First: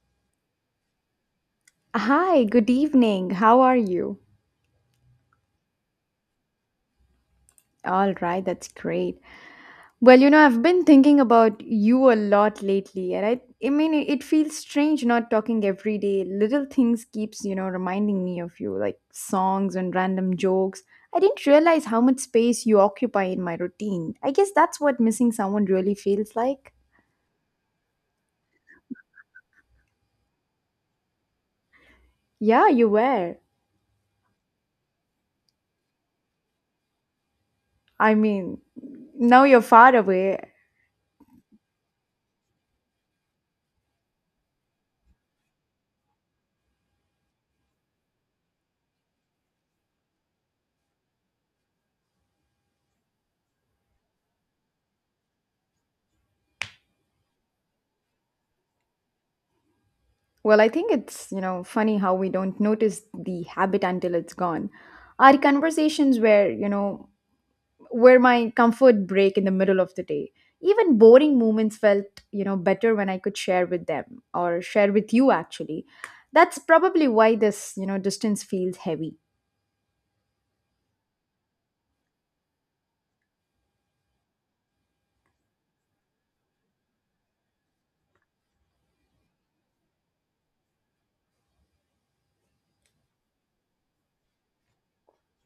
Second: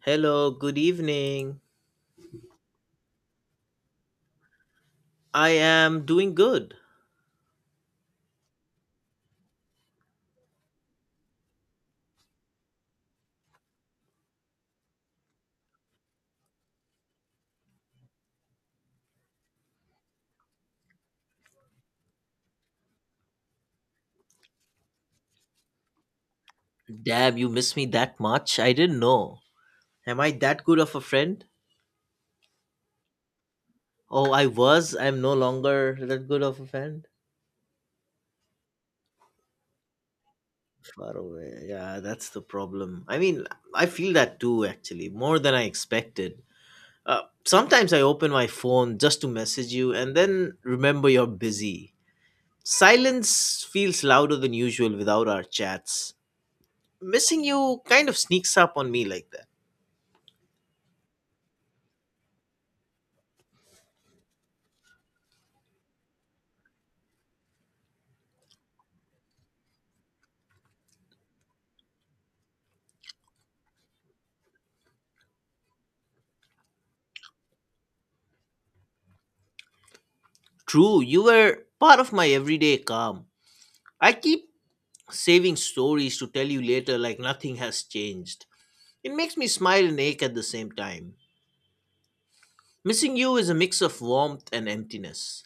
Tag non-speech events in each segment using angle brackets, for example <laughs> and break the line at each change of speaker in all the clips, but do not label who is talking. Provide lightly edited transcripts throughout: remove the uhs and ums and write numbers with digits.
Hello, good evening.
Hi, good evening. How are you?
I am doing good.
All right, that's great. I've been thinking about you a lot lately, and I mean, it feels strange not talking every day. Little things keeps, reminding me of you, like songs and random jokes. I didn't realize how much space you occupy in my routine. I guess that's what missing someone really feels like.
Damn, you miss me that much? I didn't know. Am I that good of a friend?
Yeah, you were.
Oh, I was. I'm no longer that good of a friend.
I mean, now you're far away.
Far away. Yeah, that's the problem. I mean, I feel that too, actually, more than I expected. Sometimes I open my phone just to message you and then remember you're busy. Silence feels louder than usual without our chats. Missing you kind of sneaks up on me like that.
I think it's funny how we don't notice the habit until it's gone. Our conversations were, were my comfort break in the middle of the day. Even boring moments felt better when I could share with them or share with you actually. That's probably why this distance feels heavy.
True, you were part of my everyday calm. I keep saving stories to tell you later like nothing has changed. It makes me smile and ache at the same time. Missing you is a mix of warmth and emptiness.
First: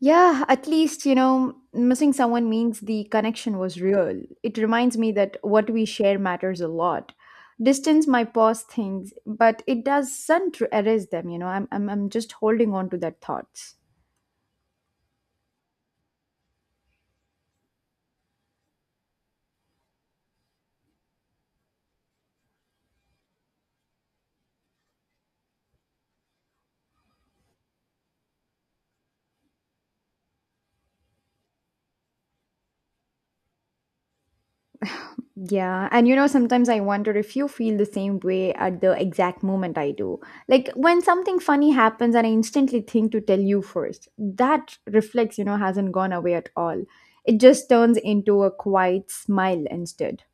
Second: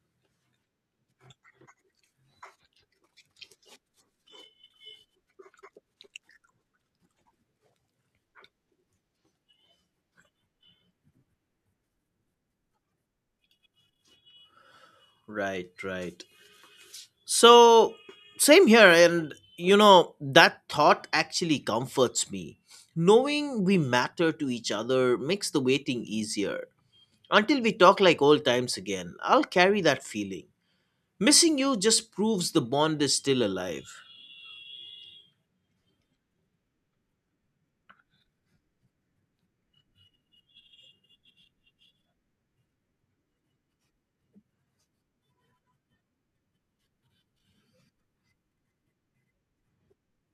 Yeah, at least, missing someone means the connection was real. It reminds me that what we share matters a lot. Distance might pause things, but it doesn't erase them. I'm just holding on to that thoughts.
Right, right. So, same here, and you know, that thought actually comforts me. Knowing we matter to each other makes the waiting easier. Until we talk like old times again, I'll carry that feeling. Missing you just proves the bond is still alive.
Yeah, and sometimes I wonder if you feel the same way at the exact moment I do. Like when something funny happens and I instantly think to tell you first, that reflex, hasn't gone away at all. It just turns into a quiet smile instead.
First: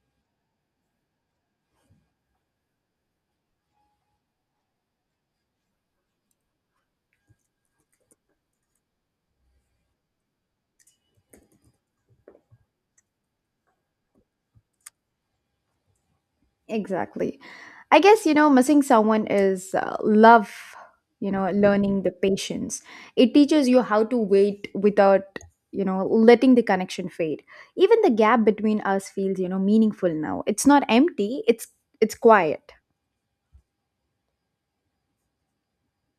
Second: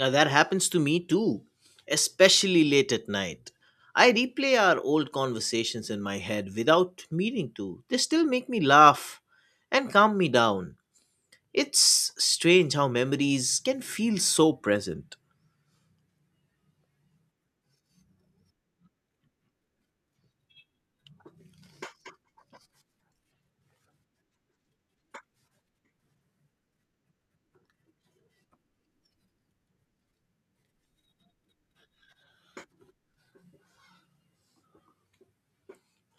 Now, that happens to me too, especially late at night. I replay our old conversations in my head without meaning to. They still make me laugh and calm me down. It's strange how memories can feel so present.
Exactly. I guess, missing someone is love, learning the patience. It teaches you how to wait without letting the connection fade. Even the gap between us feels meaningful now. It's not empty, it's quiet.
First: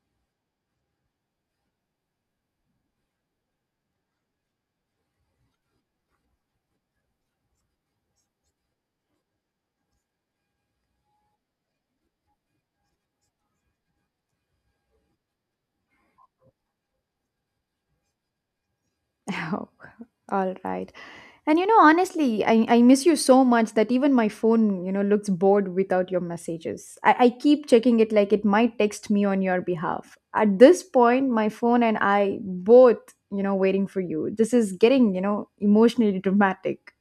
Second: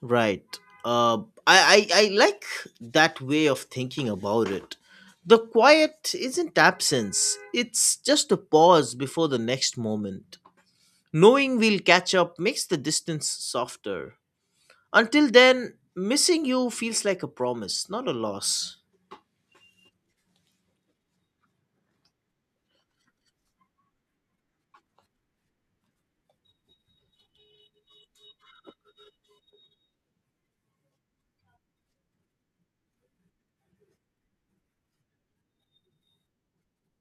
Right. Uh, I like that way of thinking about it. The quiet isn't absence, it's just a pause before the next moment. Knowing we'll catch up makes the distance softer. Until then, missing you feels like a promise, not a loss.
Oh, <laughs> all right. And honestly, I miss you so much that even my phone, looks bored without your messages. I keep checking it like it might text me on your behalf. At this point, my phone and I both, waiting for you. This is getting emotionally dramatic.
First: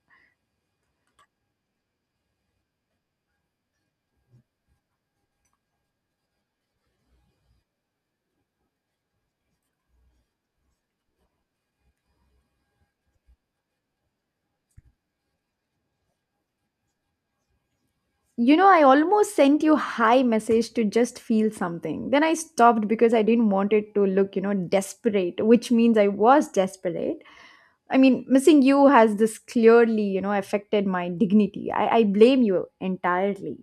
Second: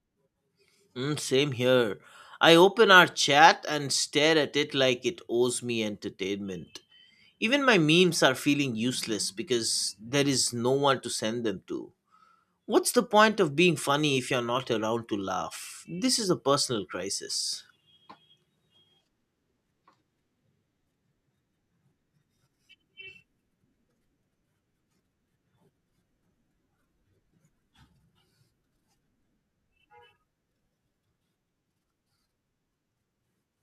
Mm, same here. I open our chat and stare at it like it owes me entertainment. Even my memes are feeling useless because there is no one to send them to. What's the point of being funny if you're not around to laugh? This is a personal crisis.
I almost sent you hi message to just feel something. Then I stopped because I didn't want it to look desperate, which means I was desperate I mean, missing you has this clearly affected my dignity. I blame you entirely.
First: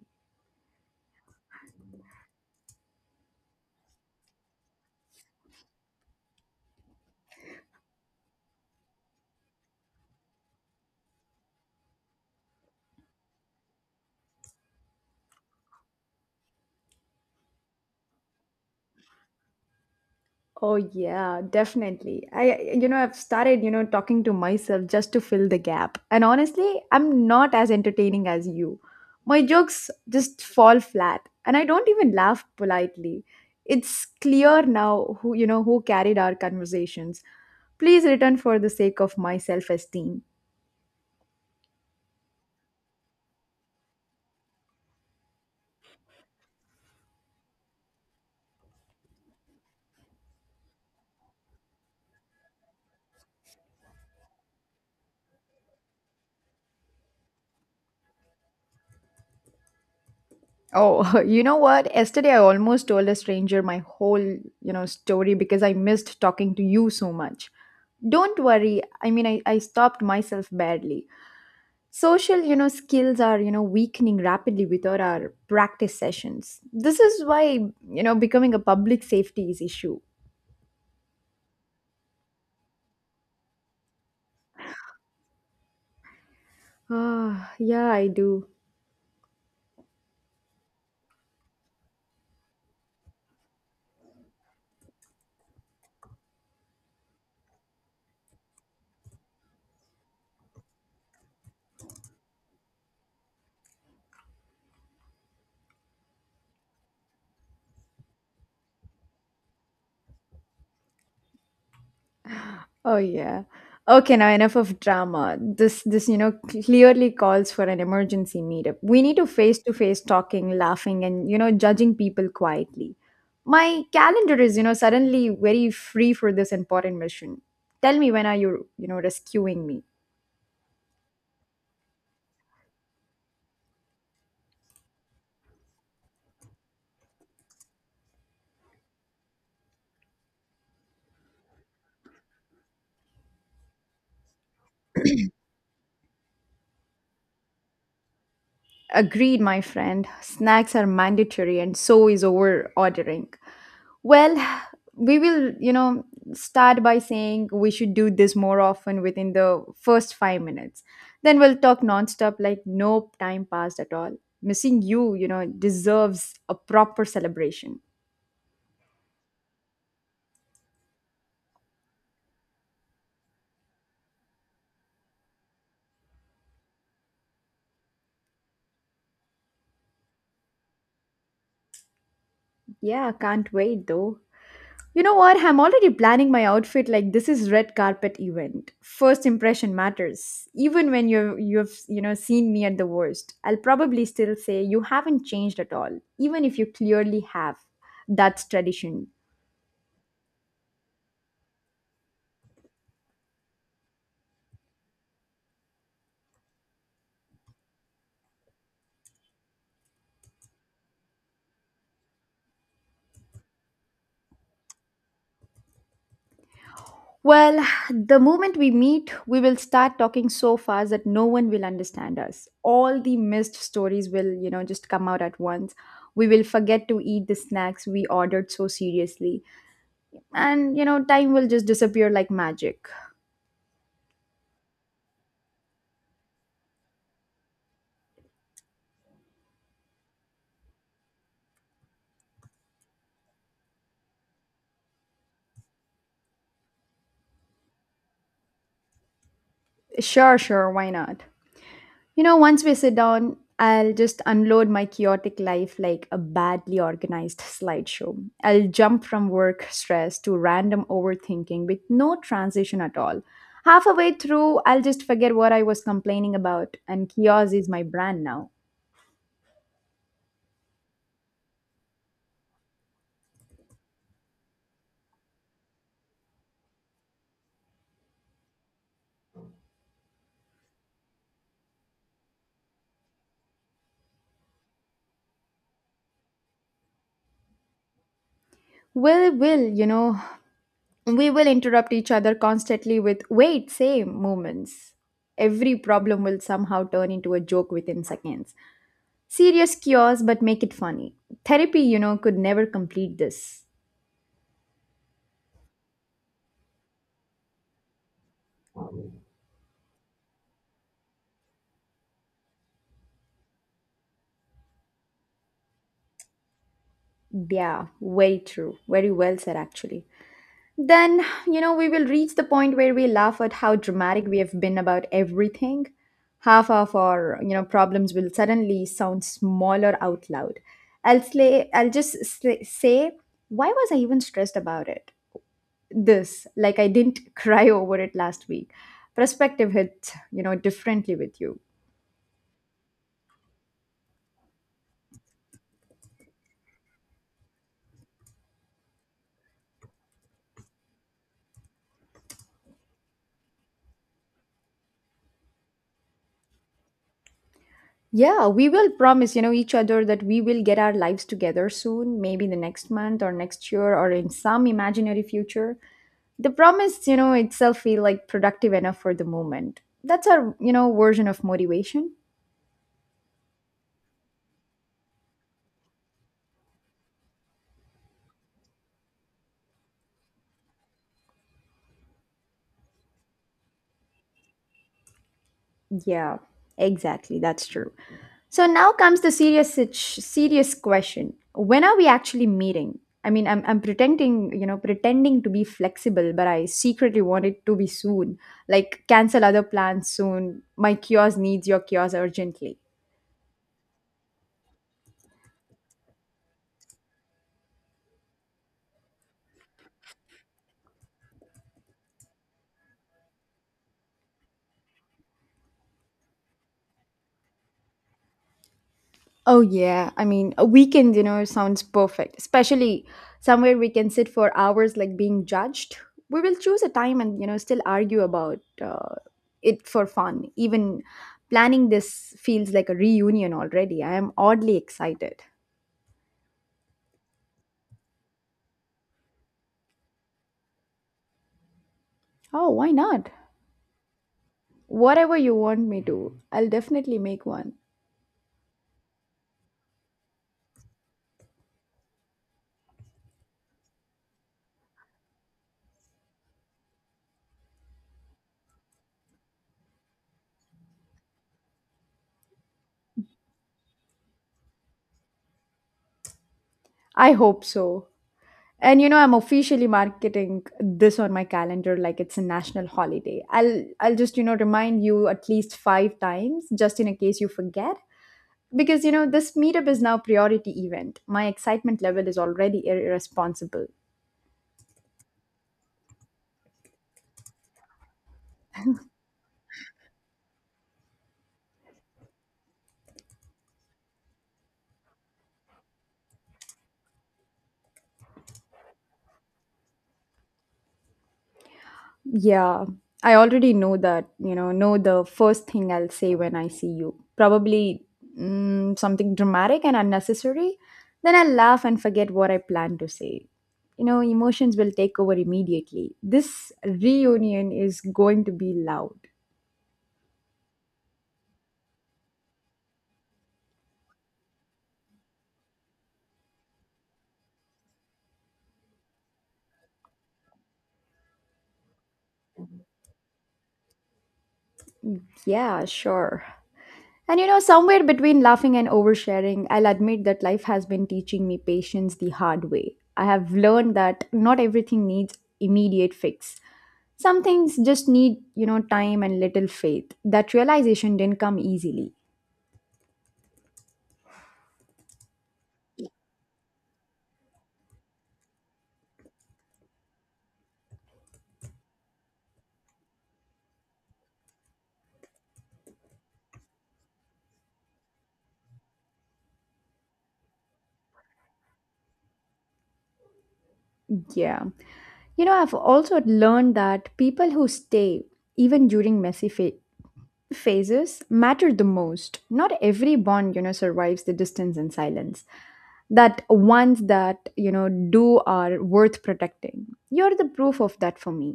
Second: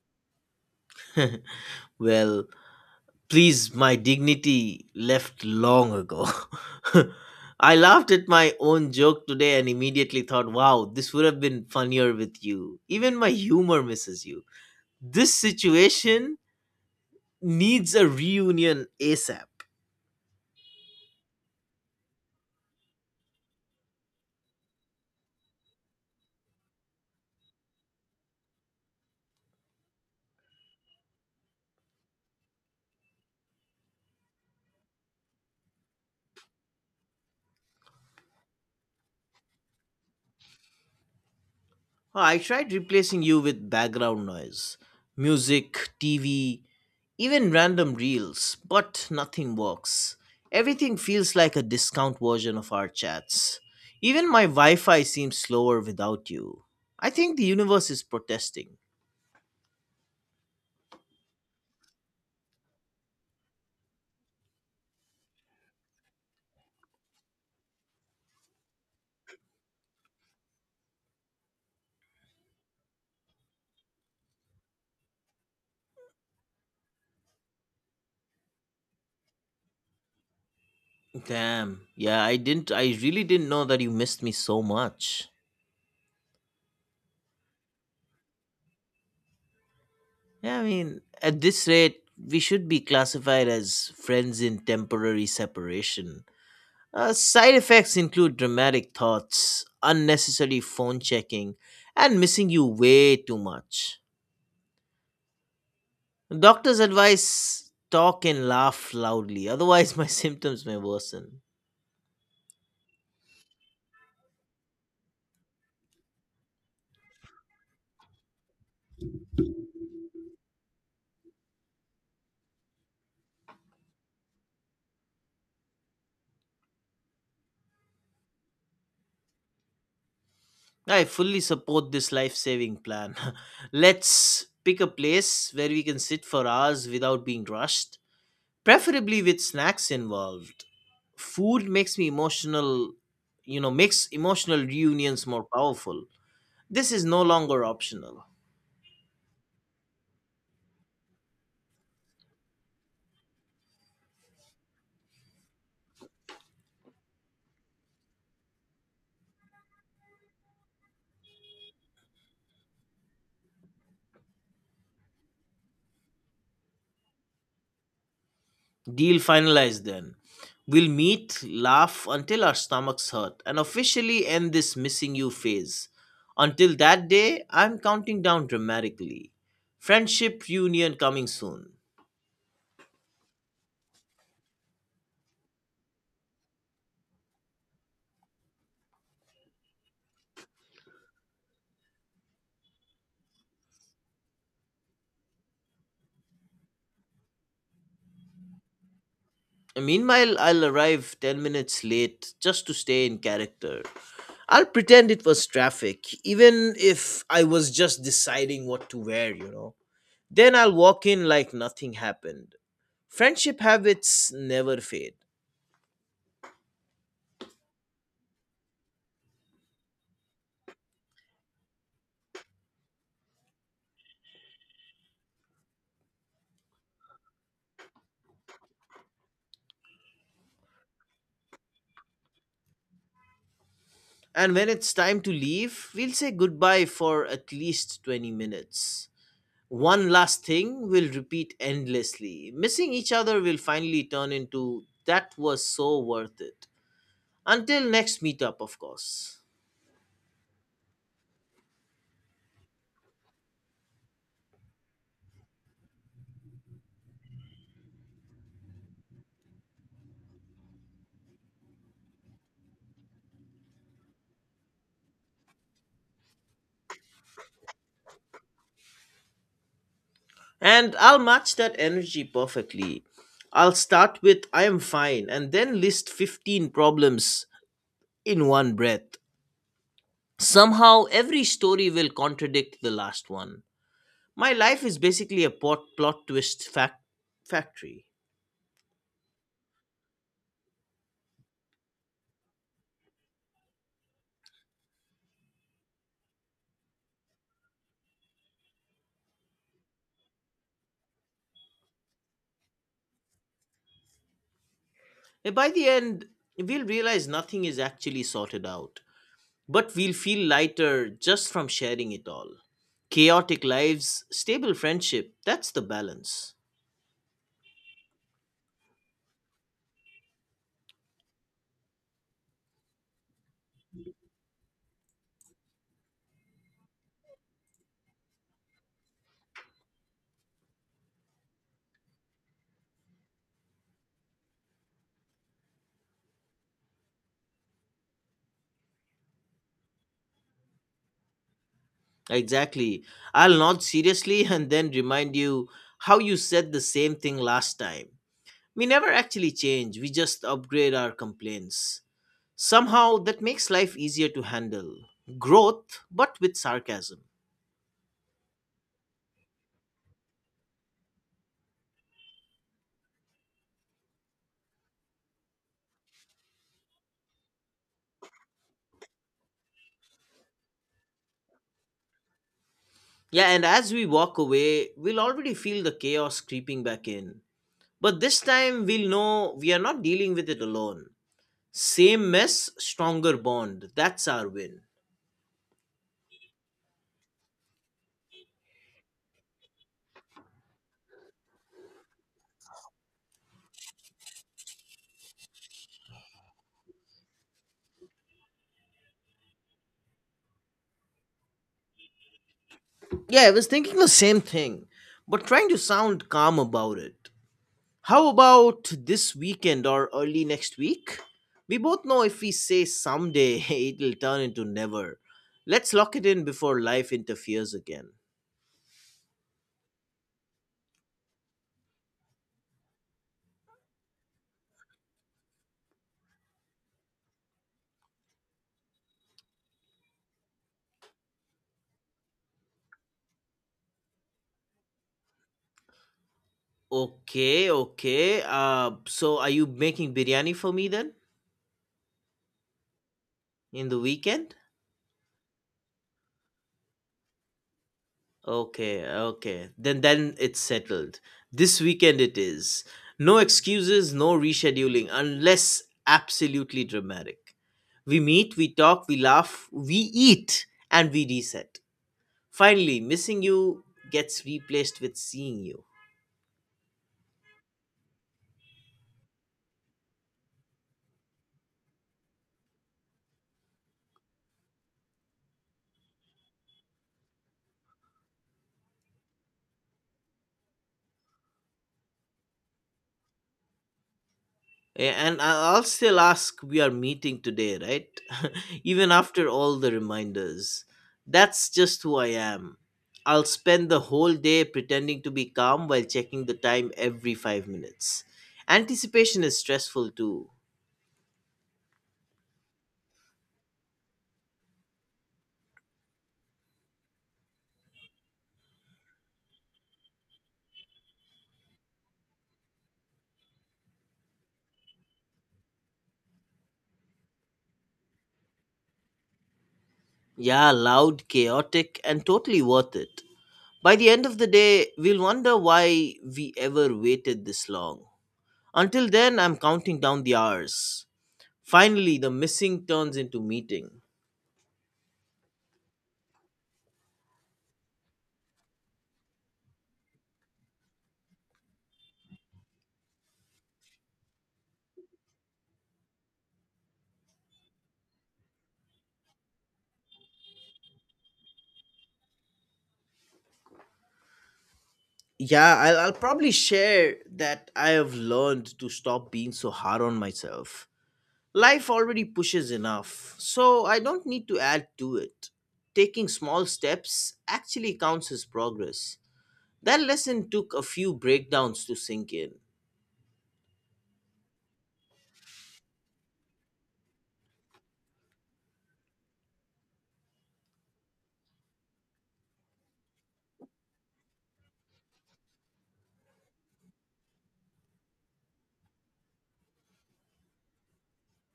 <laughs> Well, please, my dignity left long ago. <laughs> I laughed at my own joke today and immediately thought, wow, this would have been funnier with you. Even my humor misses you. This situation needs a reunion ASAP.
Oh yeah, definitely. I've started talking to myself just to fill the gap. And honestly, I'm not as entertaining as you. My jokes just fall flat, and I don't even laugh politely. It's clear now who who carried our conversations. Please return for the sake of my self-esteem.
I tried replacing you with background noise, music, TV, even random reels, but nothing works. Everything feels like a discount version of our chats. Even my Wi Fi seems slower without you. I think the universe is protesting.
Oh, <laughs> you know what? Yesterday I almost told a stranger my whole story because I missed talking to you so much. Don't worry. I mean, I stopped myself badly. Social skills are weakening rapidly without our practice sessions. This is why becoming a public safety is issue. <sighs>
Damn. Yeah, I really didn't know that you missed me so much.
Ah, yeah, I do.
Yeah, I mean, at this rate, we should be classified as friends in temporary separation. Side effects include dramatic thoughts, unnecessary phone checking, and missing you way too much. Doctors advise talk and laugh loudly, otherwise, my <laughs> symptoms may worsen.
Oh yeah. Okay, now enough of drama. This clearly calls for an emergency meetup. We need to face talking, laughing, and judging people quietly. My calendar is suddenly very free for this important mission. Tell me when are you you know rescuing me?
I fully support this life saving plan. <laughs> Let's pick a place where we can sit for hours without being rushed, preferably with snacks involved. Food makes me emotional, you know, makes emotional reunions more powerful. This is no longer optional.
Agreed, my friend. Snacks are mandatory, and so is over ordering. Well, <sighs> we will start by saying we should do this more often within the first 5 minutes. Then we'll talk nonstop, like no time passed at all. Missing you deserves a proper celebration.
Deal finalized then. We'll meet, laugh until our stomachs hurt, and officially end this missing you phase. Until that day, I'm counting down dramatically. Friendship reunion coming soon.
Yeah, can't wait though. You know what? I'm already planning my outfit like this is red carpet event. First impression matters. Even when you've seen me at the worst, I'll probably still say you haven't changed at all, even if you clearly have. That's tradition.
Meanwhile, I'll arrive 10 minutes late just to stay in character. I'll pretend it was traffic, even if I was just deciding what to wear, you know. Then I'll walk in like nothing happened. Friendship habits never fade.
Well, the moment we meet, we will start talking so fast that no one will understand us. All the missed stories will just come out at once. We will forget to eat the snacks we ordered so seriously. And time will just disappear like magic.
And when it's time to leave, we'll say goodbye for at least 20 minutes. One last thing we'll repeat endlessly. Missing each other will finally turn into that was so worth it. Until next meetup, of course.
Sure, sure, why not? You know, once we sit down, I'll just unload my chaotic life like a badly organized slideshow. I'll jump from work stress to random overthinking with no transition at all. Halfway through, I'll just forget what I was complaining about, and chaos is my brand now.
And I'll match that energy perfectly. I'll start with I am fine and then list 15 problems in one breath. Somehow, every story will contradict the last one. My life is basically a plot twist factory.
Will, will, you know, we will interrupt each other constantly with wait, same movements. Every problem will somehow turn into a joke within seconds. Serious cures, but make it funny. Therapy could never complete this.
And by the end, we'll realize nothing is actually sorted out, but we'll feel lighter just from sharing it all. Chaotic lives, stable friendship, that's the balance.
Yeah, very true. Very well said, actually. Then we will reach the point where we laugh at how dramatic we have been about everything. Half of our problems will suddenly sound smaller out loud. I'll just say, why was I even stressed about it? This, like I didn't <laughs> cry over it last week. Perspective hits differently with you.
Exactly. I'll nod seriously <laughs> and then remind you how you said the same thing last time. We never actually change, we just upgrade our complaints. Somehow that makes life easier to handle. Growth, but with sarcasm.
Yeah, we will promise each other that we will get our lives together soon, maybe the next month or next year or in some imaginary future. The promise itself feel like productive enough for the moment. That's our version of motivation.
Yeah, and as we walk away, we'll already feel the chaos creeping back in. But this time, we'll know we are not dealing with it alone. Same mess, stronger bond. That's our win.
Yeah, exactly. That's true. So now comes the serious question. When are we actually meeting? I mean, I'm pretending, pretending to be flexible, but I secretly want it to be soon. Like cancel other plans soon. My kiosk needs your kiosk urgently.
Yeah, I was thinking the same thing, but trying to sound calm about it. How about this weekend or early next week? We both know if we say someday, <laughs> it'll turn into never. Let's lock it in before life interferes again.
Oh, yeah. I mean, a weekend dinner sounds perfect, especially somewhere we can sit for hours like being judged. We will choose a time and still argue about it for fun. Even planning this feels like a reunion already. I am oddly excited.
Okay, okay. So are you making biryani for me then
Oh, why not?
in the weekend?
Whatever you want me to, I'll definitely make one.
Okay, okay. Then it's settled. This weekend it is. No excuses, no rescheduling unless absolutely dramatic. We meet, we talk, we laugh, we eat and we reset. Finally, missing you gets replaced with seeing you.
I hope so. And I'm officially marketing this on my calendar like it's a national holiday. I'll just remind you at least 5 times just in a case you forget because this meetup is now priority event. My excitement level is already irresponsible.
And I'll still ask, we are meeting today, right? <laughs> Even after all the reminders. That's just who I am. I'll spend the whole day pretending to be calm while checking the time every 5 minutes. Anticipation is stressful too.
Yeah, I already know that, know the first thing I'll say when I see you. Probably something dramatic and unnecessary. Then I'll laugh and forget what I planned to say. You know, emotions will take over immediately. This reunion is going to be loud.
Yeah, loud, chaotic, and totally worth it. By the end of the day, we'll wonder why we ever waited this long. Until then, I'm counting down the hours. Finally, the missing turns into meeting.
Yeah, sure. And somewhere between laughing and oversharing, I'll admit that life has been teaching me patience the hard way. I have learned that not everything needs immediate fix. Some things just need time and little faith. That realization didn't come easily.
Yeah, I'll probably share that I have learned to stop being so hard on myself. Life already pushes enough, so I don't need to add to it. Taking small steps actually counts as progress. That lesson took a few breakdowns to sink in.
Yeah. I've also learned that people who stay, even during phases, matter the most. Not every bond, survives the distance and silence. That ones that do are worth protecting. You're the proof of that for me.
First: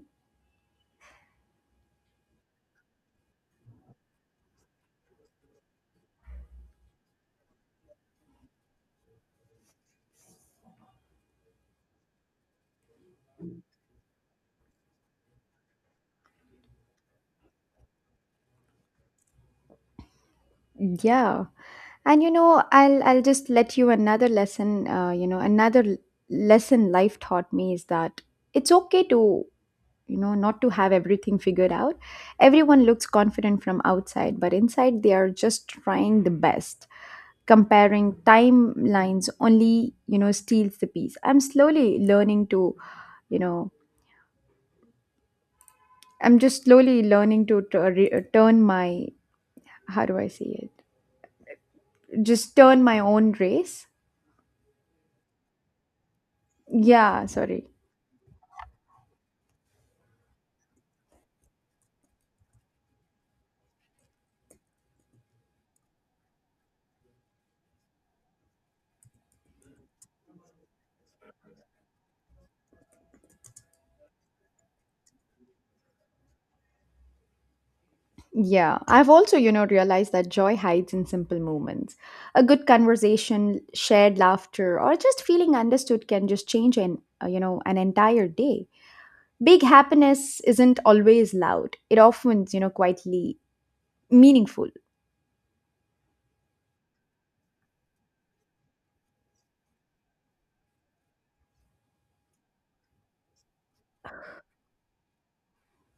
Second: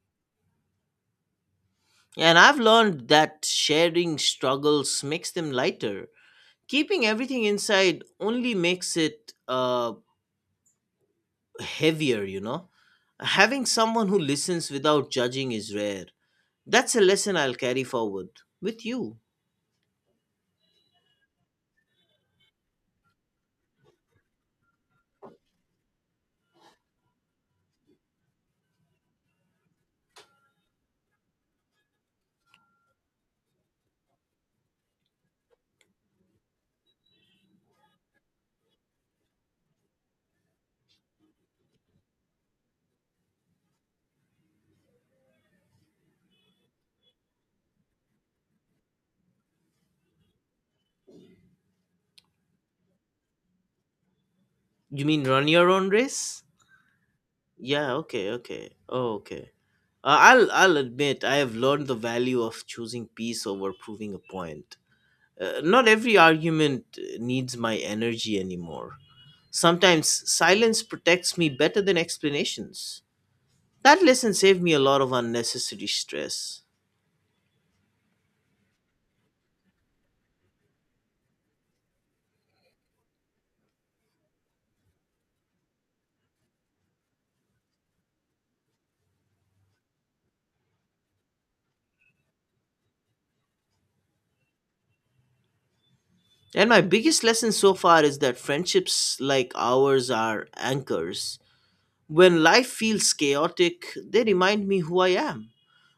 And I've learned that sharing struggles makes them lighter. Keeping everything inside only makes it heavier, you know? Having someone who listens without judging is rare. That's a lesson I'll carry forward with you.
Yeah, and I'll just let you another lesson, lesson life taught me is that it's okay to not to have everything figured out. Everyone looks confident from outside, but inside they are just trying the best. Comparing timelines only steals the peace. I'm slowly learning to you know I'm just slowly learning to turn my, how do I say it? Just turn my own race.
You mean run your own race?
Yeah, sorry.
Yeah, okay, okay. Oh, okay. I'll admit I have learned the value of choosing peace over proving a point. Not every argument needs my energy anymore. Sometimes silence protects me better than explanations. That lesson saved me a lot of unnecessary stress.
Yeah, I've also realized that joy hides in simple moments. A good conversation, shared laughter, or just feeling understood can just change an entire day. Big happiness isn't always loud. It often, quietly meaningful.
And my biggest lesson so far is that friendships like ours are anchors. When life feels chaotic, they remind me who I am.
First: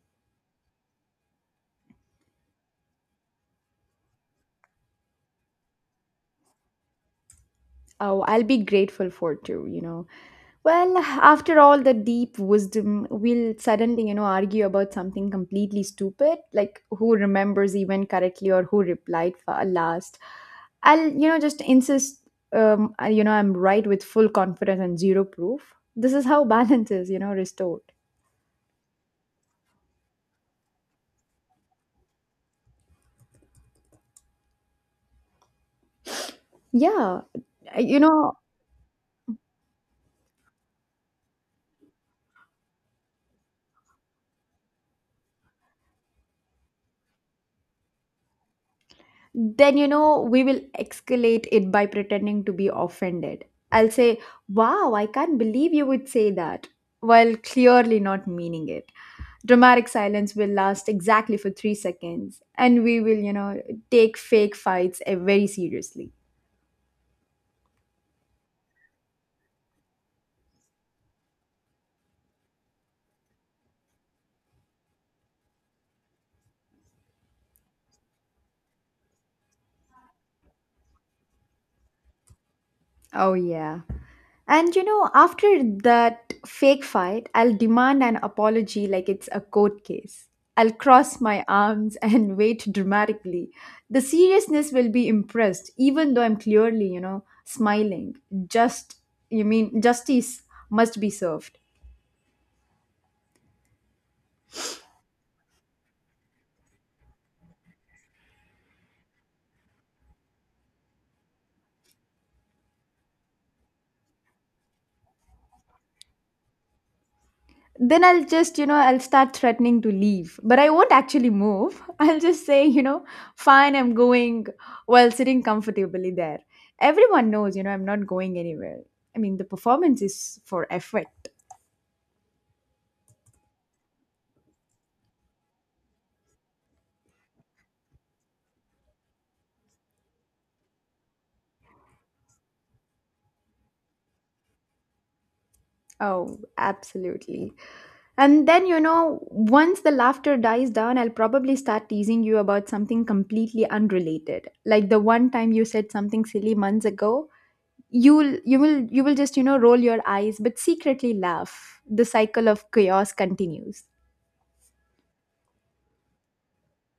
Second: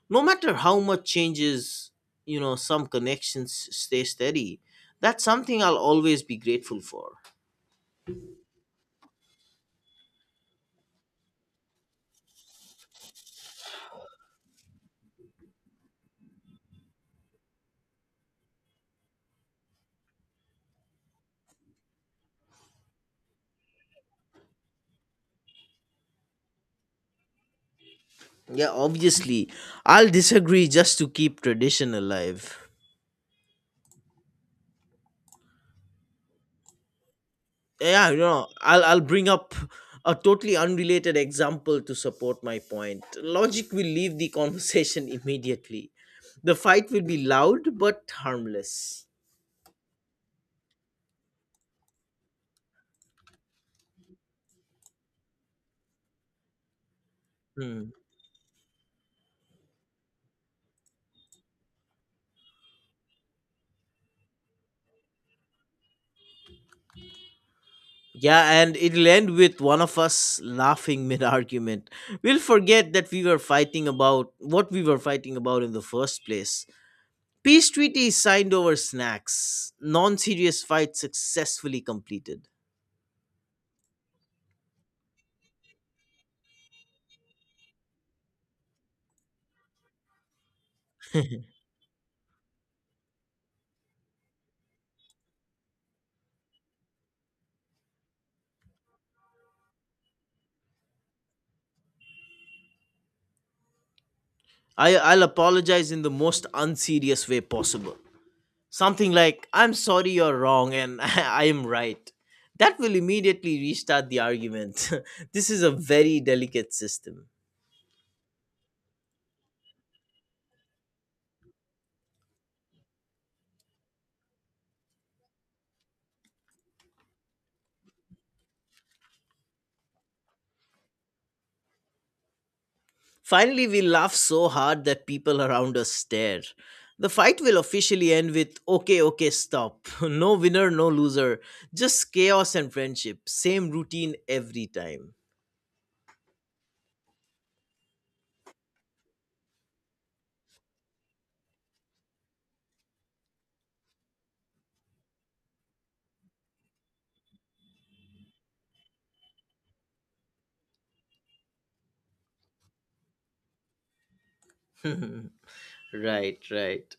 No matter how much changes, you know, some connections stay steady. That's something I'll always be grateful for.
Oh, I'll be grateful for it too, you know. Well, after all the deep wisdom, we'll suddenly argue about something completely stupid, like who remembers even correctly or who replied for last. I'll just insist, I'm right with full confidence and zero proof. This is how <laughs> balance is, restored.
Yeah, obviously, I'll disagree just to keep tradition alive.
Yeah, you
Yeah, you
know,
know, I'll bring up a totally unrelated example to support my point. Logic will leave the conversation <laughs> immediately. The fight will be loud but harmless.
then we will escalate it by pretending to be offended. I'll say, wow, I can't believe you would say that, while
Hmm.
clearly not meaning it. Dramatic silence will last exactly for 3 seconds and we will take fake fights very seriously.
Yeah, and it'll end with one of us laughing mid argument. We'll forget that we were fighting about what we were fighting about in the first place. Peace treaty signed over snacks. Non serious fight successfully completed.
Oh, yeah. And after that fake fight, I'll demand an apology like it's a court case. I'll cross my arms <laughs> and wait dramatically. The seriousness will be impressed, even though I'm clearly smiling. Just, justice must be served.
I'll apologize in the most unserious way possible. Something like, I'm sorry you're wrong and <laughs> I am right. That will immediately restart the argument. <laughs> This is a very delicate system.
Then I'll just, you know, I'll start threatening to leave. But I won't actually move. <laughs> I'll just say, fine, I'm going while sitting comfortably there. Everyone knows, I'm not going anywhere. I mean, the performance is for effect.
Finally, we laugh so hard that people around us stare. The fight will officially end with okay, okay, stop. <laughs> No winner, no loser. Just chaos and friendship. Same routine every time.
Oh, absolutely. And then, once the laughter dies down, I'll probably start teasing you about something completely unrelated. Like the one time you said something silly months ago. You will just roll your eyes, but secretly laugh. The cycle of chaos continues.
<laughs> Right, right.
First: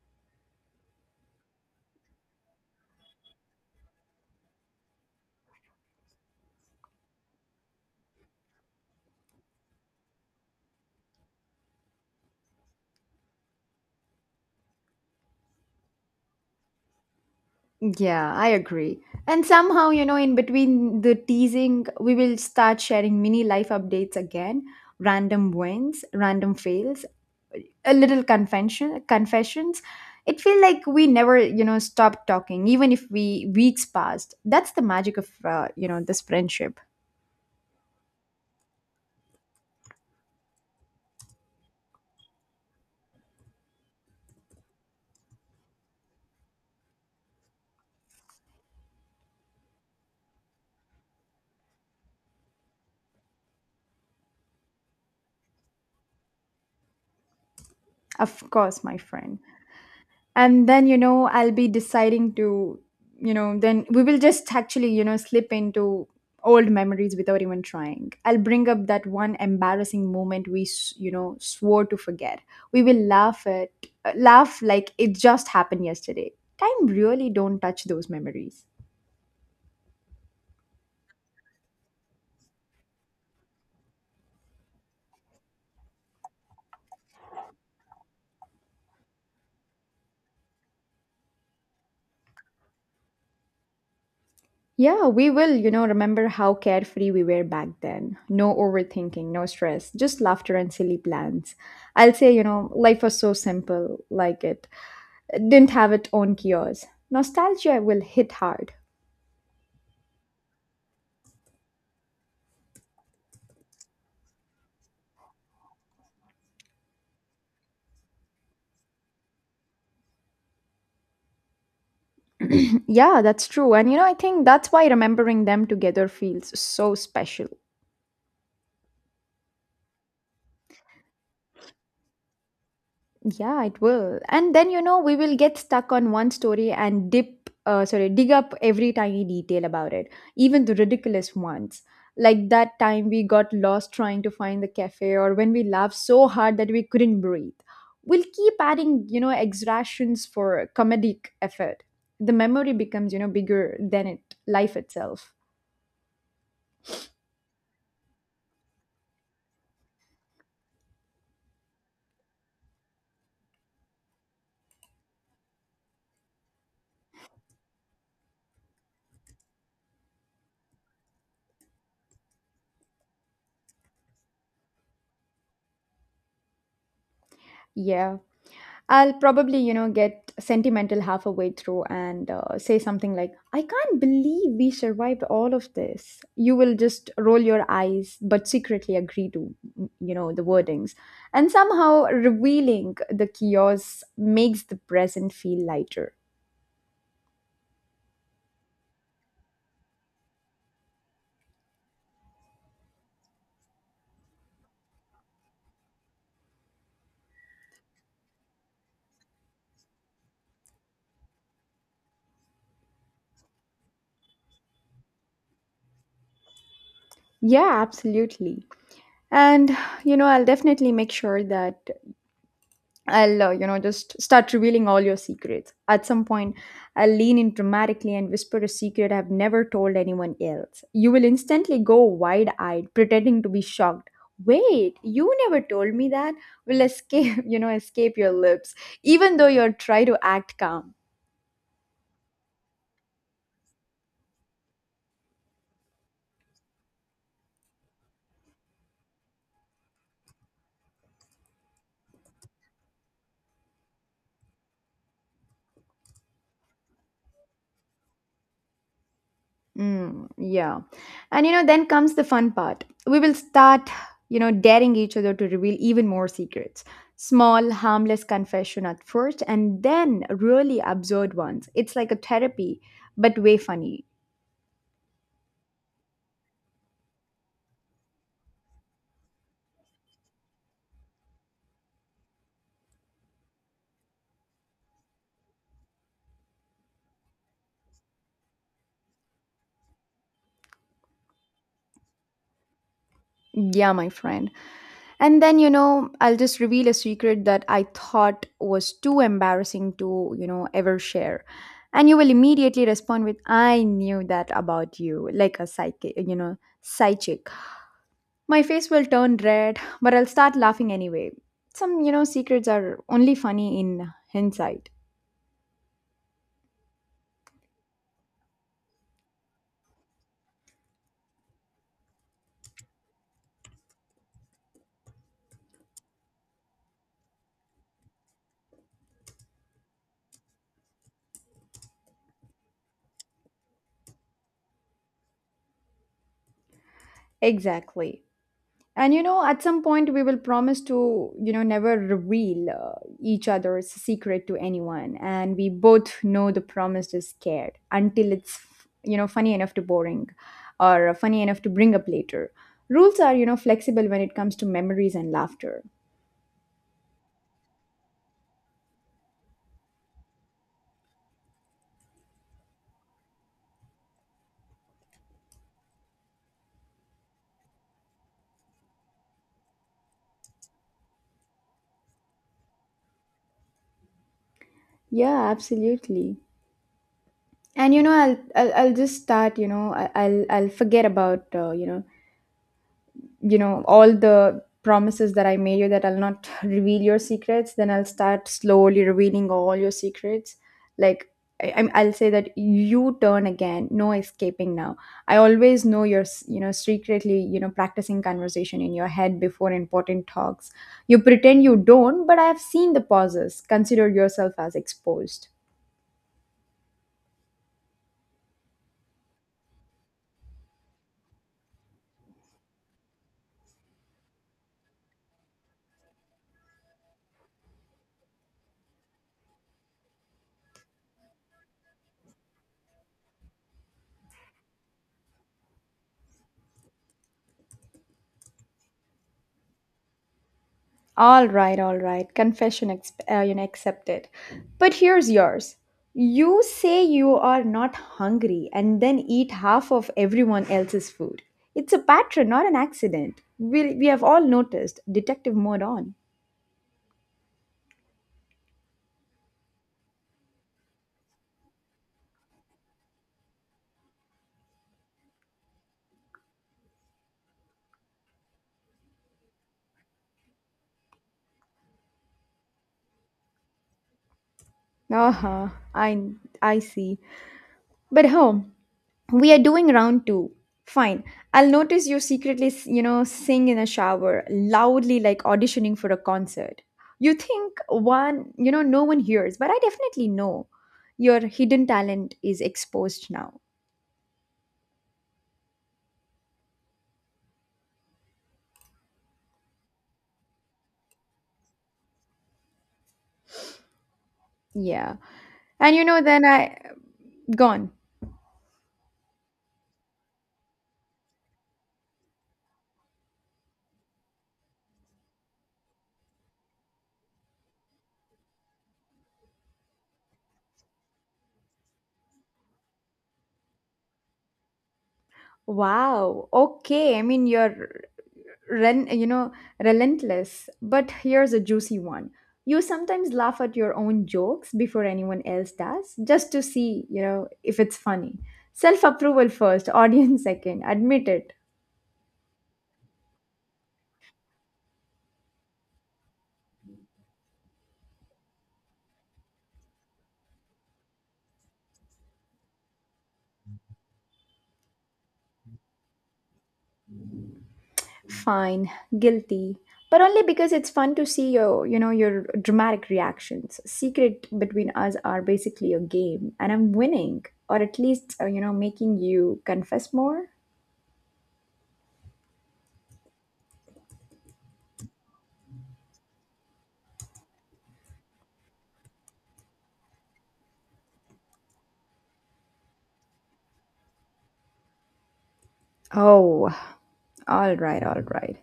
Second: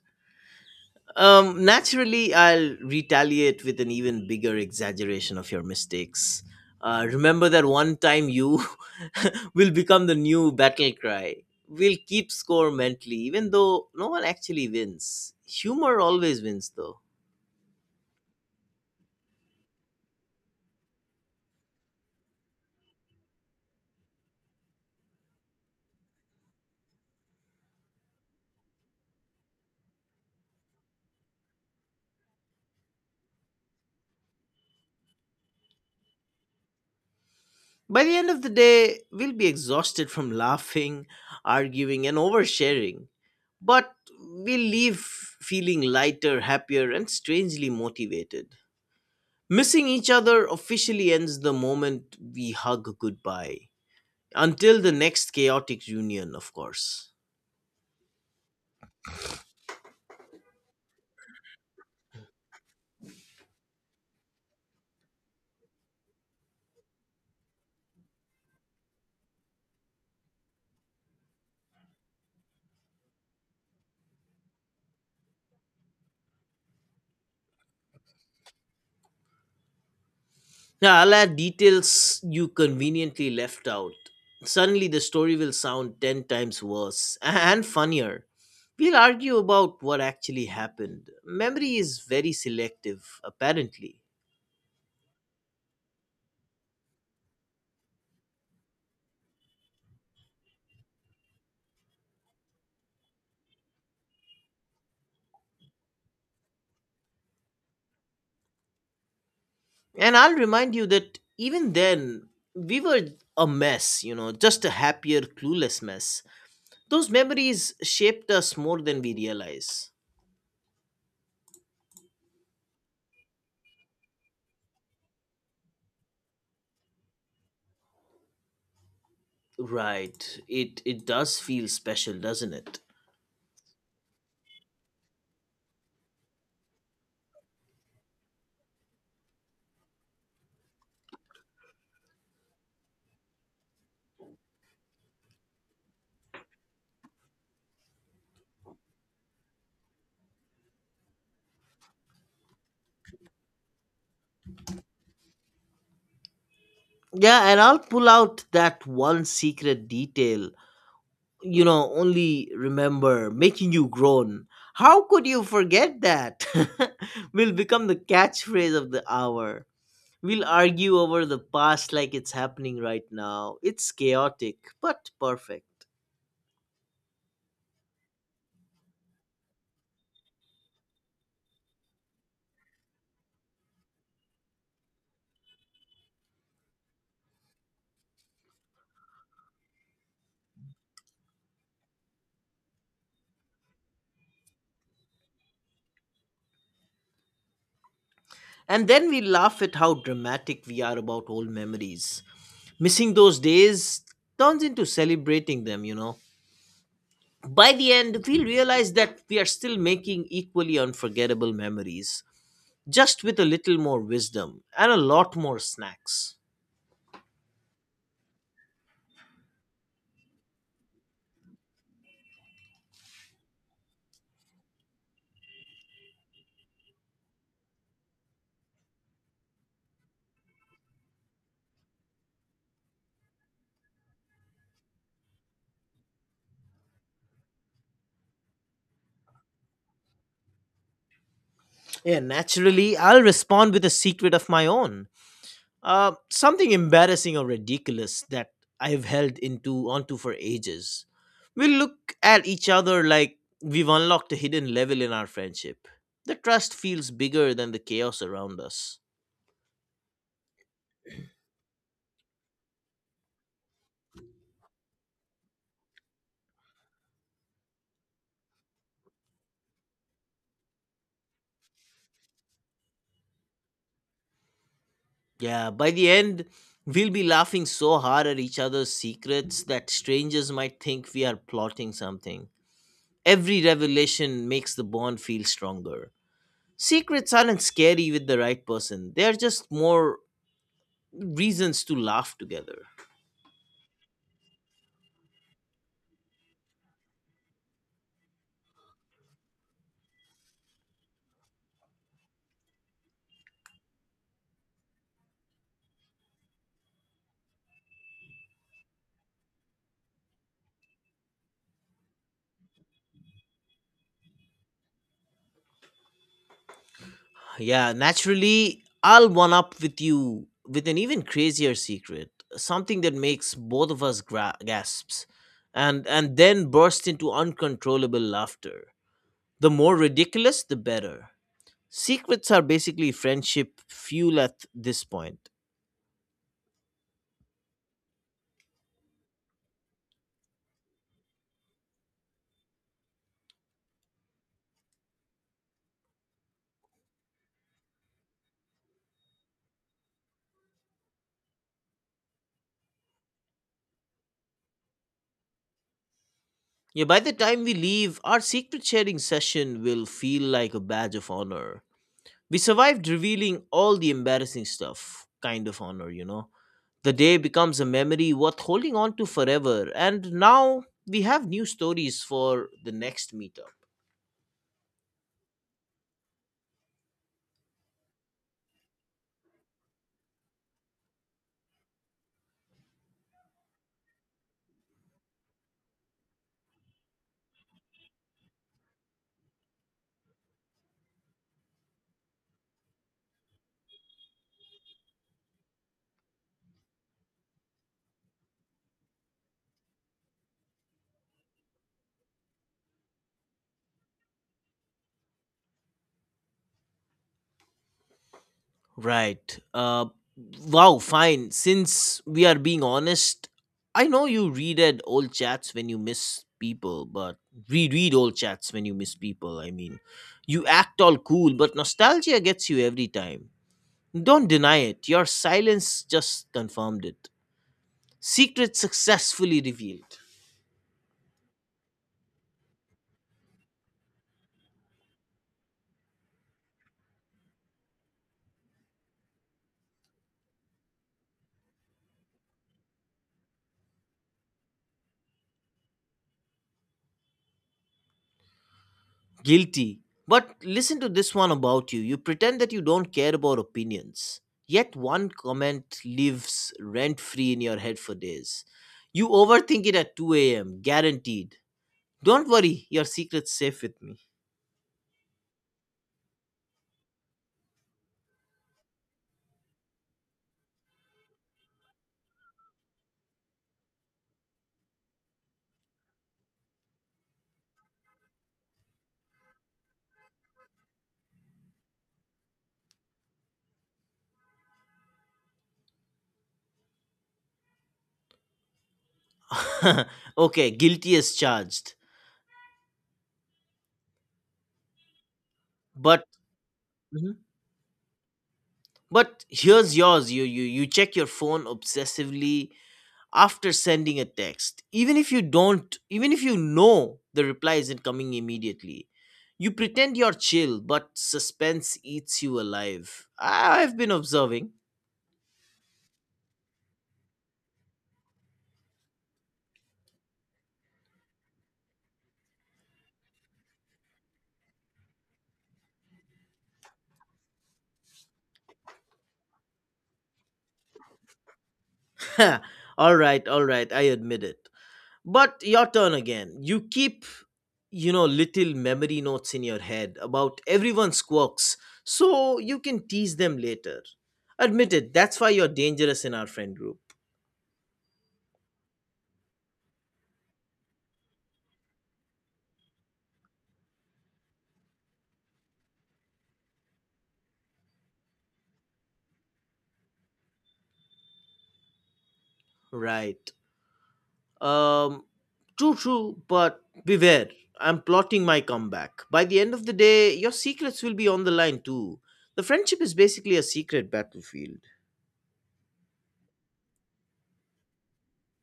Naturally, I'll retaliate with an even bigger exaggeration of your mistakes. Remember that one time you <laughs> will become the new battle cry. We'll keep score mentally, even though no one actually wins. Humor always wins, though.
Yeah, I agree. And somehow, in between the teasing, we will start sharing mini life updates again. Random wins, random fails. A little confessions. It feel like we never stop talking, even if we weeks passed. That's the magic of this friendship.
By the end of the day, we'll be exhausted from <laughs> laughing, arguing, and oversharing. But we'll leave feeling lighter, happier, and strangely motivated. Missing each other officially ends the moment we hug goodbye. Until the next chaotic reunion, of course.
Of course, my friend. And then, I'll be deciding to, then we will just actually slip into old memories without even trying. I'll bring up that one embarrassing moment we swore to forget. We will laugh at, laugh like it just happened yesterday. Time really don't touch those memories.
Now, I'll add details you conveniently left out. Suddenly, the story will sound 10 times worse <laughs> and funnier. We'll argue about what actually happened. Memory is very selective, apparently.
Yeah, we will, remember how carefree we were back then. No overthinking, no stress, just laughter and silly plans. I'll say, life was so simple, like it didn't have its own cures. Nostalgia will hit hard.
And I'll remind you that even then, we were a mess, you know, just a happier, clueless mess. Those memories shaped us more than we realize.
<clears throat> Yeah, that's true. And I think that's why remembering them together feels so special.
Right. It does feel special, doesn't it?
Yeah, it will. And then, we will get stuck on one story and dig up every tiny detail about it, even the ridiculous ones. Like that time we got lost trying to find the cafe, or when we laughed so hard that we couldn't breathe. We'll keep adding, exertions for comedic effort. The memory becomes, bigger than it life itself.
Yeah, and I'll pull out that one secret detail you know only remember making you groan. How could you forget that <laughs> will become the catchphrase of the hour. We'll argue over the past like it's happening right now. It's chaotic but perfect.
Yeah. I'll probably, get sentimental half a way through and, say something like, I can't believe we survived all of this. You will just roll your eyes, but secretly agree to, the wordings. And somehow revealing the chaos makes the present feel lighter.
And then we laugh at how dramatic we are about old memories. Missing those days turns into celebrating them, you know. By the end, we realize that we are still making equally unforgettable memories, just with a little more wisdom and a lot more snacks.
Yeah, absolutely. And, I'll definitely make sure that I'll, just start revealing all your secrets. At some point, I'll lean in dramatically and whisper a secret I've never told anyone else. You will instantly go wide eyed, pretending to be shocked. Wait, you never told me that? Will escape, <laughs> escape your lips, even though you try to act calm.
Yeah, naturally, I'll respond with a secret of my own. Something embarrassing or ridiculous that I've held into onto for ages. We look at each other like we've unlocked a hidden level in our friendship. The trust feels bigger than the chaos around us.
Mm, yeah. And then comes the fun part. We will start, daring each other to reveal even more secrets. Small, harmless confession at first, and then really absurd ones. It's like a therapy, but way funny.
Yeah, by the end, we'll be laughing so hard at each other's secrets that strangers might think we are plotting something. Every revelation makes the bond feel stronger. Secrets aren't scary with the right person, they're just more reasons to laugh together.
Yeah, my friend. And then, I'll just reveal a secret that I thought was too embarrassing to, ever share. And you will immediately respond with, I knew that about you, like a psychic. My face will turn red, but I'll start laughing anyway. Some, secrets are only funny in hindsight.
Yeah, naturally, I'll one up with you with an even crazier secret, something that makes both of us gasps, and then burst into uncontrollable laughter. The more ridiculous, the better. Secrets are basically friendship fuel at this point.
Exactly. And at some point we will promise to, never reveal, each other's secret to anyone. And we both know the promise is scared until it's, funny enough to boring, or funny enough to bring up later. Rules are, flexible when it comes to memories and laughter.
Yeah, by the time we leave, our secret sharing session will feel like a badge of honor. We survived revealing all the embarrassing stuff, kind of honor, you know. The day becomes a memory worth holding on to forever, and now we have new stories for the next meetup.
Yeah, absolutely. And I'll just start, I'll forget about, all the promises that I made you, that I'll not <laughs> reveal your secrets. Then I'll start slowly revealing all your secrets, like, I'll say that you turn again, no escaping now. I always know you're secretly practicing conversation in your head before important talks. You pretend you don't, but I've seen the pauses. Consider yourself as exposed.
Right. Wow, fine. Since we are being honest, I know you reread old chats when you miss people, but reread old chats when you miss people. You act all cool, but nostalgia gets you every time. Don't deny it. Your silence just confirmed it. Secret successfully revealed.
All right, all right. Confession accepted. But here's yours. You say you are not hungry and then eat half of everyone else's food. It's a pattern, not an accident. We have all noticed. Detective mode on.
Guilty. But listen to this one about you. You pretend that you don't care about opinions. Yet one comment lives rent free in your head for days. You overthink it at 2 a.m. Guaranteed. Don't worry, your secret's safe with me.
Uh huh. I, I see. But home, we are doing round two. Fine, I'll notice you secretly sing in a shower loudly, like auditioning for a concert. You think one you know no one hears, but I definitely know. Your hidden talent is exposed now.
<laughs> Okay, guilty as charged.
Yeah, and
But
then I
Mhm.
gone.
But here's yours. You check your phone obsessively after sending a text, even if you don't, even if you know the reply isn't coming immediately. You pretend you're chill but suspense eats you alive. I've been observing.
Wow, okay. I mean, you're ren- you know relentless, but here's a juicy one. You sometimes laugh at your own jokes before anyone else does, just to see, if it's funny. Self approval first, <laughs> audience second. Admit it.
<laughs> All right, all right, I admit it. But your turn again. You keep little memory notes in your head about everyone's quirks so you can tease them later. Admit it, that's why you're dangerous in our friend group.
Fine, guilty. But only because it's fun to see your you know your dramatic reactions. Secret between us are basically a game, and I'm winning, or at least, making you confess more.
Right. Um, True, true, but beware. I'm plotting my comeback. By the end of the day, your secrets will be on the line too. The friendship is basically a secret battlefield.
Oh, all right, all right.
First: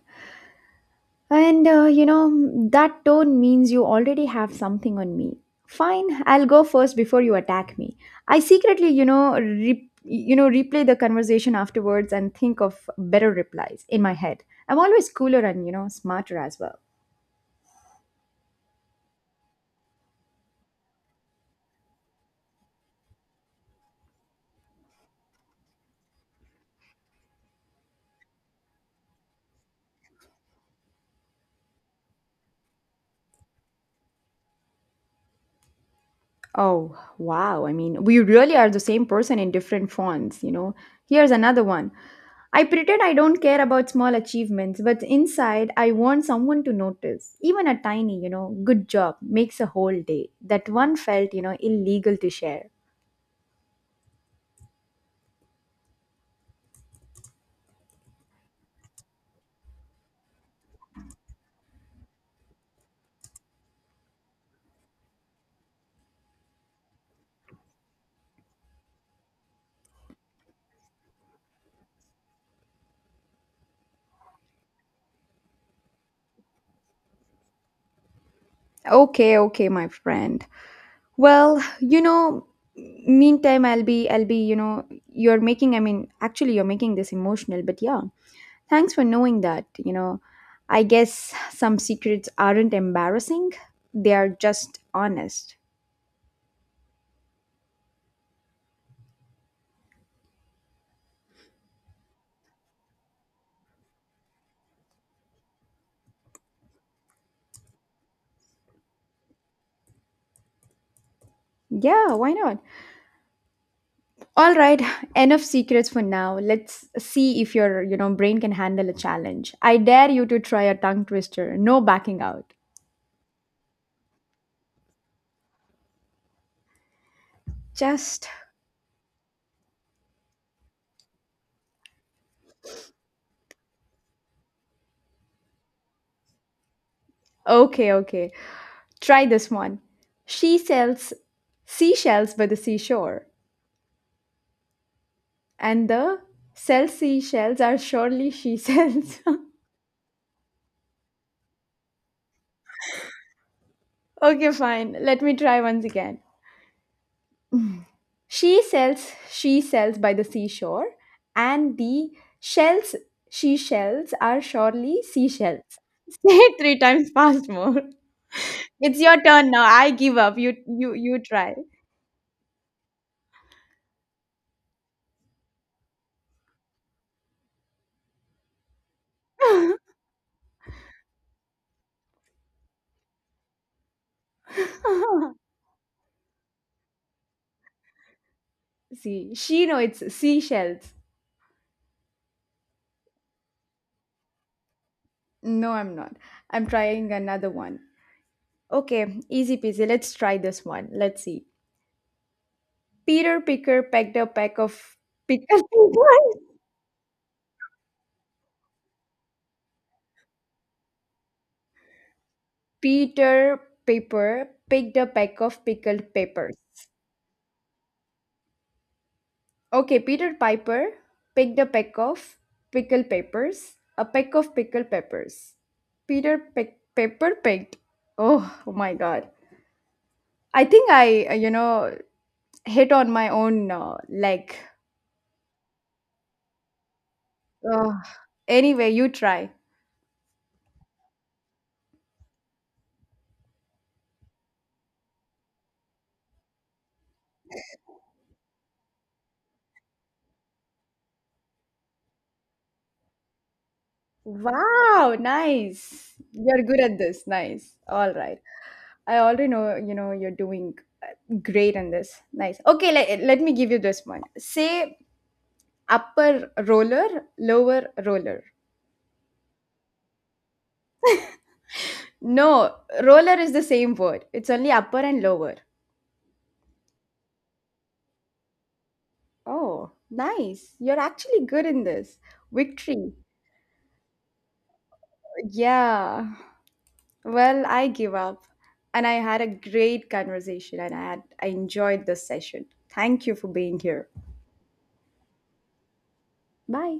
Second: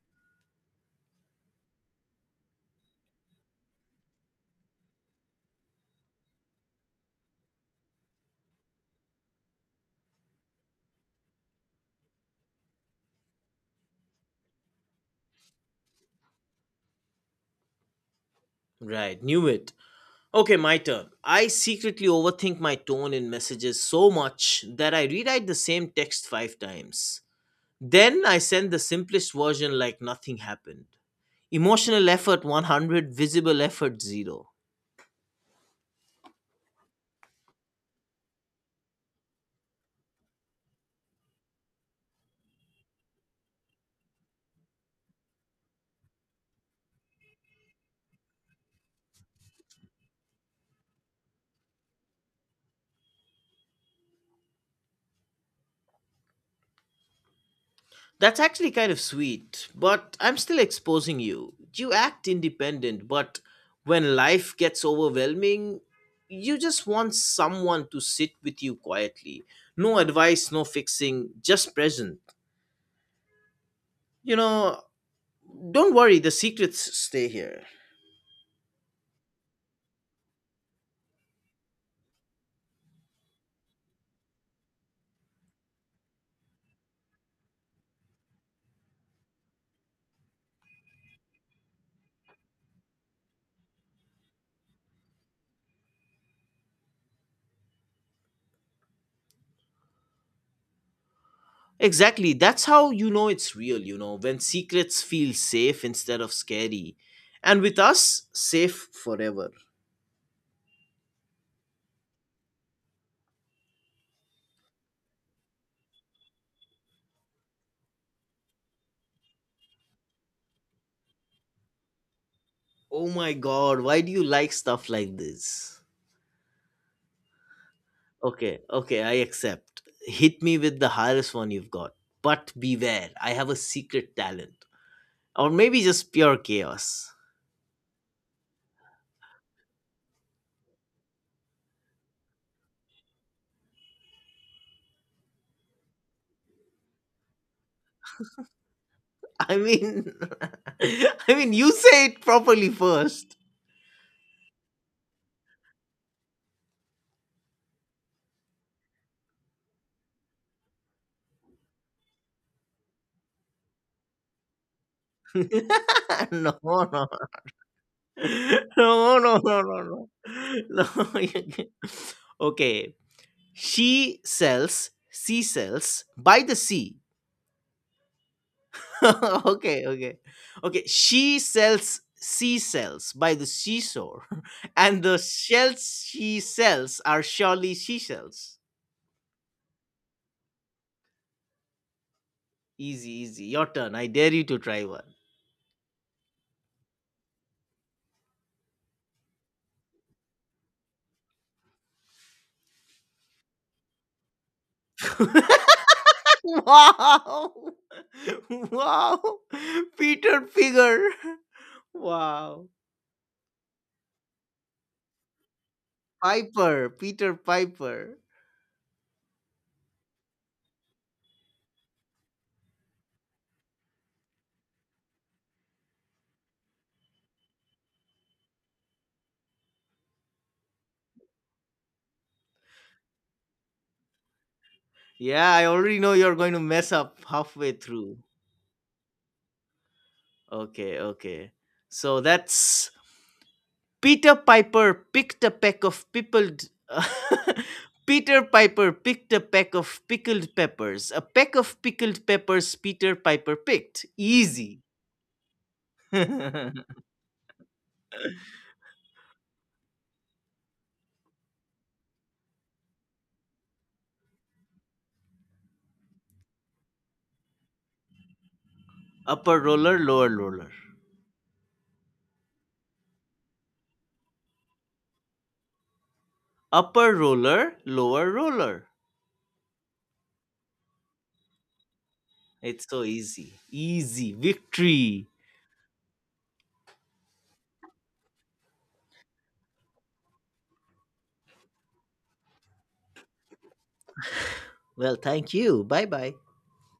And, that tone means you already have something on me. Fine, I'll go first before you attack me. I secretly, replay the conversation afterwards and think of better replies in my head. I'm always cooler and, smarter as well.
Right, knew it. Okay, my turn. I secretly overthink my tone in messages so much that I rewrite the same text 5 times. Then I send the simplest version like nothing happened. Emotional effort 100, visible effort 0.
Oh, wow. I mean, we really are the same person in different fonts. Here's another one. I pretend I don't care about small achievements, but inside I want someone to notice. Even a tiny, good job makes a whole day. That one felt, illegal to share.
That's actually kind of sweet, but I'm still exposing you. You act independent, but when life gets overwhelming, you just want someone to sit with you quietly. No advice, no fixing, just present. You know, don't worry, the secrets stay here.
Okay, okay, my friend. Well, meantime I'll be, you're making I mean, actually you're making this emotional, but yeah. Thanks for knowing that. I guess some secrets aren't embarrassing, they are just honest.
Exactly. That's how you know it's real, when secrets feel safe instead of scary. And with us, safe forever.
Yeah, why not? All right, <laughs> enough secrets for now. Let's see if your, brain can handle a challenge. I dare you to try a tongue twister. No backing out.
Oh my god, why do you like stuff like this?
Just
Okay, okay, I accept. Hit me with the hardest one you've got. But beware, I have a secret talent. Or maybe just pure chaos.
Okay, okay. Try this one. She sells seashells by the seashore, and the sells seashells are surely she sells. <laughs>
I mean, <laughs> I mean, you say it properly first.
Okay, fine. Let me try once again. <laughs> She sells she sells by the seashore, and the shells she shells are surely seashells. <laughs>
<laughs>
Say it
No,
three
no.
times fast more.
<laughs>
It's
No,
your
no,
turn
no, no,
now. I
no.
give up. You
No. <laughs> You
try.
can't. Okay. She sells sea cells by the sea. <laughs> Okay,
<laughs>
okay. Okay. She sells sea cells by the seashore. <laughs> And the shells she sells are surely seashells.
See, she know it's seashells.
Easy, easy. Your turn. I dare you to try one.
No, I'm not. I'm trying another one. Okay, easy peasy, let's try this one, let's see. Peter picker pecked a peck of pickled <laughs>
<laughs>
peanuts.
Wow. <laughs> Wow. Peter Figure. <laughs> Wow.
Peter Piper picked a peck of pickled peppers.
Piper, Peter Piper.
Okay, Peter Piper picked a peck of pickled peppers. A peck of pickled peppers. Peter Pick Pepper picked. Oh, oh my God. I think I, hit on my own, leg.
Yeah, I already know you're going to mess up halfway
Ugh.
through.
Anyway, you try.
Okay, okay. So that's Peter Piper picked a peck of pickled. <laughs> Peter Piper picked a peck of pickled peppers. A peck of pickled peppers Peter Piper picked. Easy.
Wow, nice. You're good at
<laughs>
this. Nice. All right. I already know, you're doing, uh, great in this. Nice. Okay, let me give you this one. Say upper roller, lower roller.
Upper roller, lower roller.
No, roller is the same word. It's only upper and lower.
Upper roller, lower roller.
Oh, nice. You're actually good in this.
It's so
Victory.
easy. Easy. Victory.
Yeah. Well, I give up. And I had a great conversation and I enjoyed this session. Thank you for being here.
Well, thank you. Bye bye.
Bye.